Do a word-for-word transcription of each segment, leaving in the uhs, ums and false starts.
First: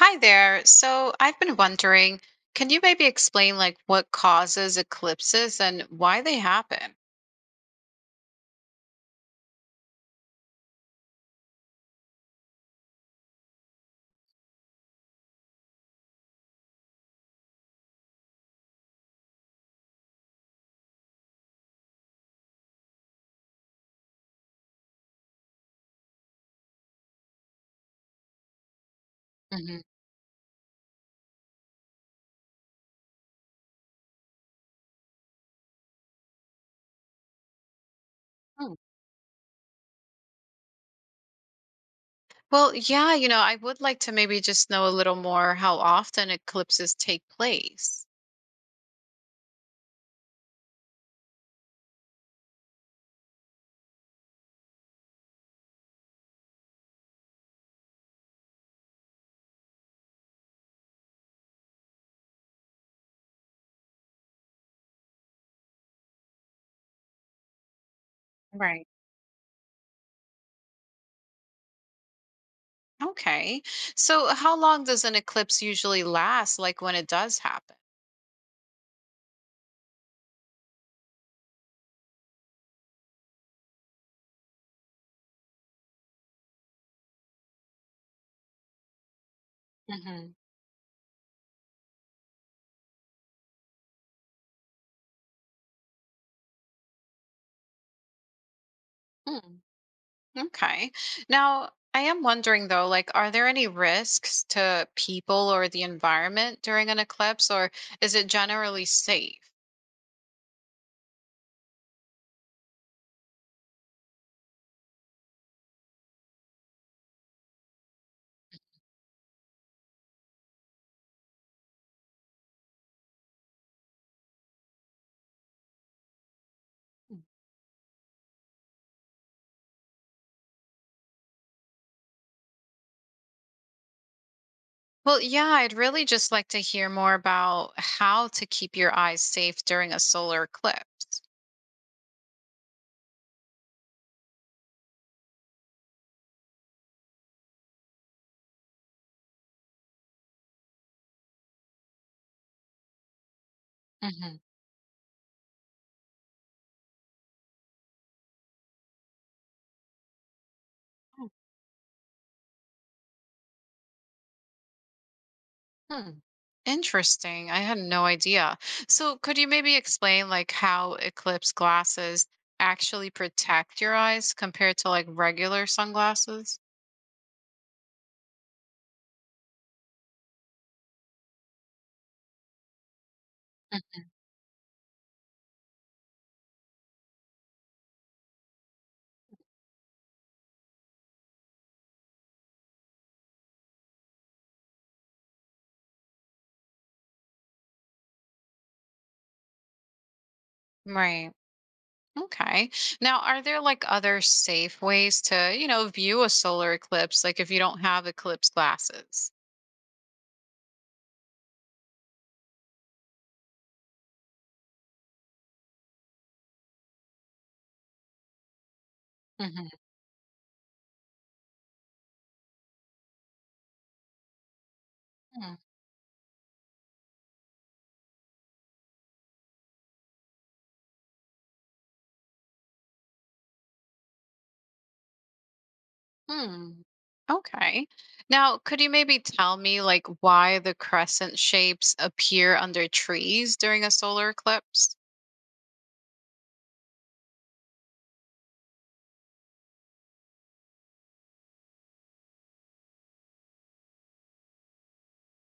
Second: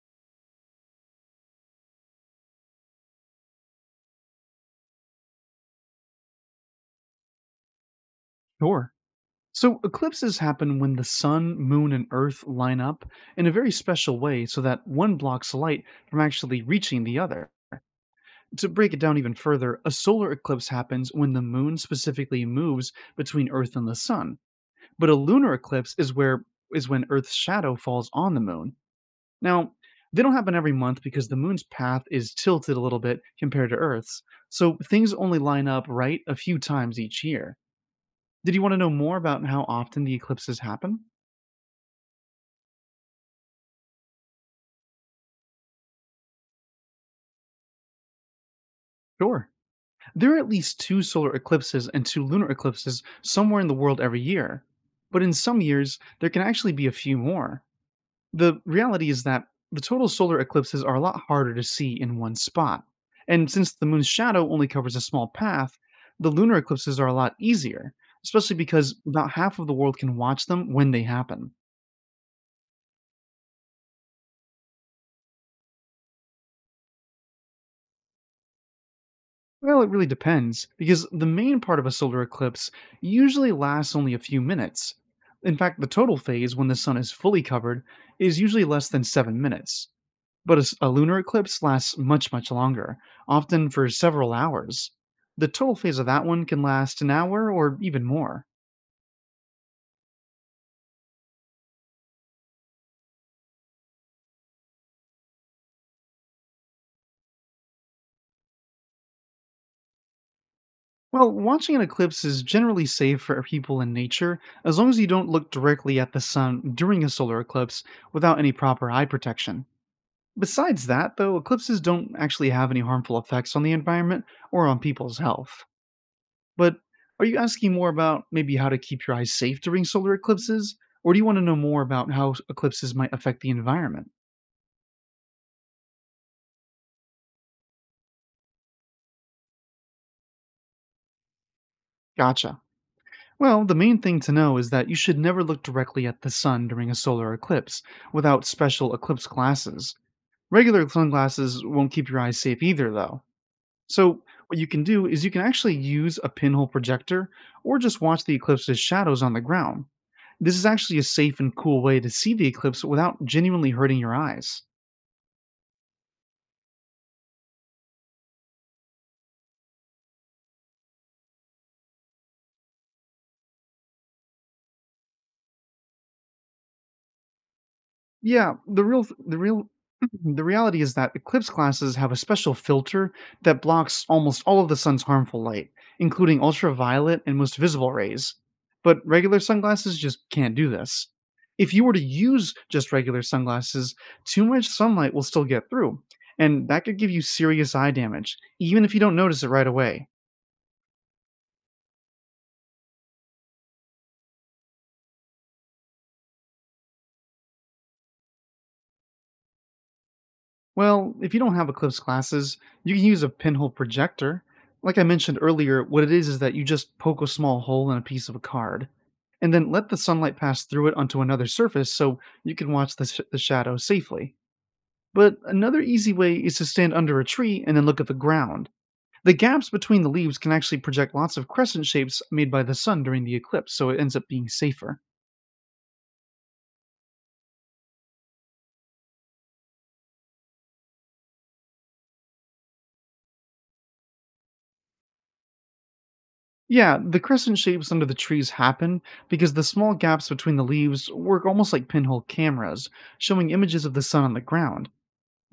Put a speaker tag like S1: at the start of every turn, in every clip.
S1: Hi there. So I've been wondering, can you maybe explain like what causes eclipses and why they happen?
S2: Sure. So eclipses happen when the sun, moon, and earth line up in a very special way so that one blocks light from actually reaching the other. To break it down even further, a solar eclipse happens when the moon specifically moves between earth and the sun. But a lunar eclipse is where is when earth's shadow falls on the moon. Now,
S1: hmm
S2: they don't happen every month because the moon's path is tilted a little bit compared to earth's. So things only line up right a few times each year. Did you want to know more about how often the eclipses happen?
S1: Well, yeah, you know, I would like to maybe just know a little more how often eclipses take place.
S2: Sure. There are at least two solar eclipses and two lunar eclipses somewhere in the world every year. But in some years, there can actually be a few more. The reality is that the total solar eclipses are a lot harder to see in one spot. And since the moon's shadow only covers a small path, the lunar eclipses are a lot easier, especially
S1: Right.
S2: because about half of the world can watch them when they happen.
S1: Okay. So how long does an eclipse usually last, like when it does happen?
S2: Well, it really depends, because the main part of a solar eclipse usually lasts only a few minutes. In fact, the total phase, when the sun is fully covered, is usually less than seven minutes.
S1: hmm
S2: But a, s- a lunar eclipse lasts much, much longer, often for several hours. The total phase of that one can last an hour or even more.
S1: Okay. Now, I am wondering though, like, are there any risks to people or the environment during an eclipse, or is it generally safe?
S2: Well, watching an eclipse is generally safe for people in nature as long as you don't look directly at the sun during a solar eclipse without any proper eye protection. Besides that, though, eclipses don't actually have any harmful effects on the environment or on people's health. But are you asking more about maybe how to keep your eyes safe during solar eclipses? Or do you want to know more about how s- eclipses might affect the environment?
S1: Well, yeah, I'd really just like to hear more about how to keep your eyes safe during a solar eclipse.
S2: Gotcha. Well, the main thing to know is that you should never look directly at the sun during a solar eclipse without special eclipse glasses. Regular sunglasses won't keep your eyes safe either, though. So,
S1: hmm
S2: what you can do is you can actually use a pinhole projector or just watch the eclipse's shadows on the ground. This is actually a safe and cool way to see the eclipse without genuinely hurting your eyes.
S1: Hmm. Interesting. I had no idea. So, could you maybe explain like how eclipse glasses actually protect your eyes compared to like regular sunglasses?
S2: Yeah, the real th- the real the reality is that eclipse glasses have a special filter that
S1: Mm.
S2: blocks almost all of the sun's harmful light, including ultraviolet and most visible rays. But regular sunglasses just can't do this. If you were to use just regular sunglasses, too much sunlight will still get through, and that could give you serious eye damage, even if you don't notice it right away.
S1: Right. Okay. Now, are there like other safe ways to, you know, view a solar eclipse, like if you don't have eclipse glasses?
S2: Well, if you don't have Eclipse glasses, you can use a pinhole projector. Like I mentioned earlier, what it is is that you just poke a small hole in a piece of a card and then
S1: Mm-hmm.
S2: let the sunlight pass through it onto another surface so you can watch the, sh- the shadow safely. But another easy way is to stand under a tree and then look at the ground. The gaps between the leaves can actually project lots of crescent shapes made by the sun during the eclipse, so it ends up being safer.
S1: Hmm. Okay. Now, could you maybe tell me like why the crescent shapes appear under trees during a solar eclipse?
S2: Yeah, the crescent shapes under the trees happen because the small gaps between the leaves work almost like pinhole cameras, showing images of the sun on the ground.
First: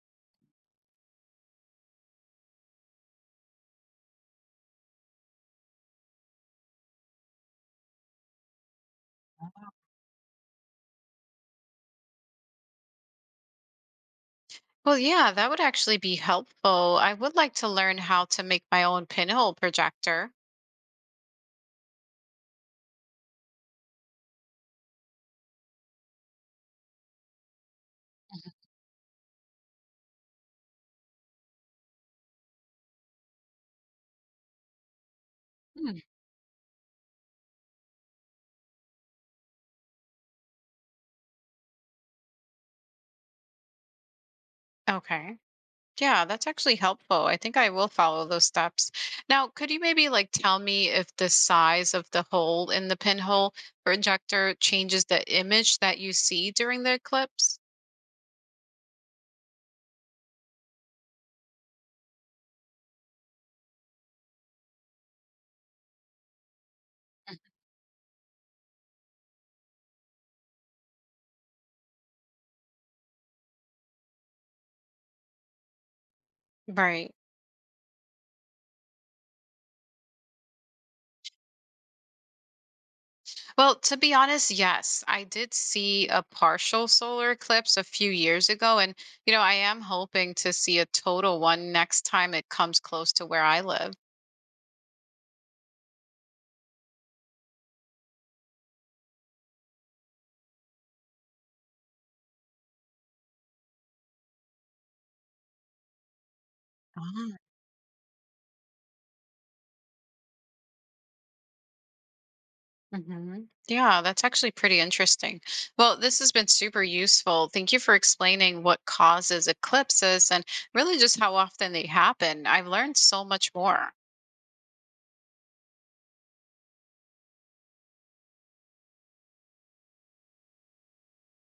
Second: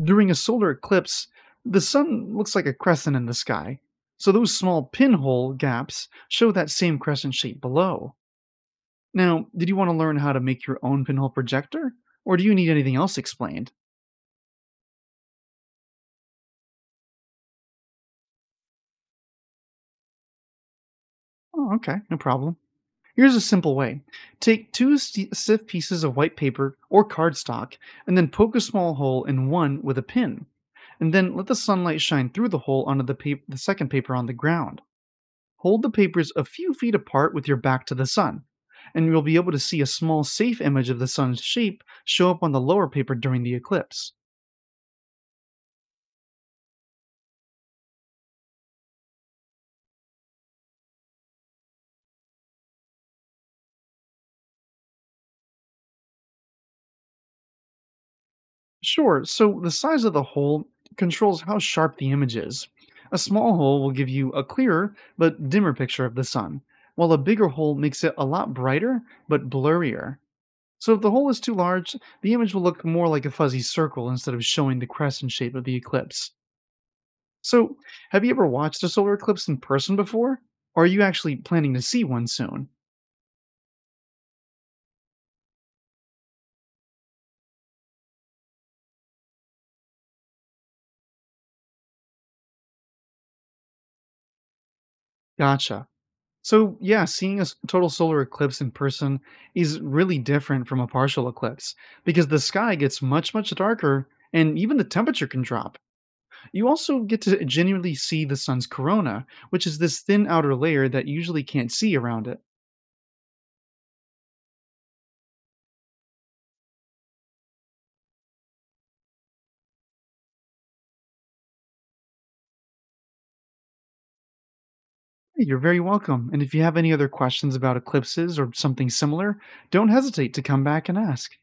S2: During a solar eclipse, the sun looks like a crescent in the sky, so those small pinhole gaps show that same crescent shape below. Now, did you want to learn how to make your own pinhole projector? Or do you need anything else explained?
S1: Well, yeah, that would actually be helpful. I would like to learn how to make my own pinhole projector.
S2: Oh, okay, no problem. Here's a simple way: take two st- stiff pieces of white paper or cardstock and then poke a small hole in one with a pin. And then let the sunlight shine through the hole onto the, pap- the second paper on the ground. Hold the
S1: Mhm.
S2: papers a few feet apart with your back to the sun, and you'll be able to see a small safe image of the sun's shape show up on the lower paper during the eclipse.
S1: Okay. Yeah, that's actually helpful. I think I will follow those steps. Now, could you maybe like tell me if the size of the hole in the pinhole or injector changes the image that you see during the eclipse?
S2: Sure. So the size of the hole controls how sharp the image is. A small hole will give you a clearer but dimmer picture of the sun, while a bigger hole makes it a lot brighter but blurrier. So if the hole is too large, the image will look more like a fuzzy circle instead of showing the crescent shape of the eclipse.
S1: Right.
S2: So, have you ever watched a solar eclipse in person before? Or are you actually planning to see one soon?
S1: Well, to be honest, yes, I did see a partial solar eclipse a few years ago. And, you know, I am hoping to see a total one next time it comes close to where I live.
S2: Gotcha. So, yeah, seeing a s- total solar eclipse in person is really different from a partial eclipse because the sky gets much, much darker and even the temperature can drop. You also get to genuinely see the sun's corona, which is this thin outer layer that you usually can't see around it.
S1: hmm Yeah, that's actually pretty interesting. Well, this has been super useful. Thank you for explaining what causes eclipses and really just how often they happen. I've learned so much more.
S2: Hey, you're very welcome. And if you have any other questions about eclipses or something similar, don't hesitate to come back and ask.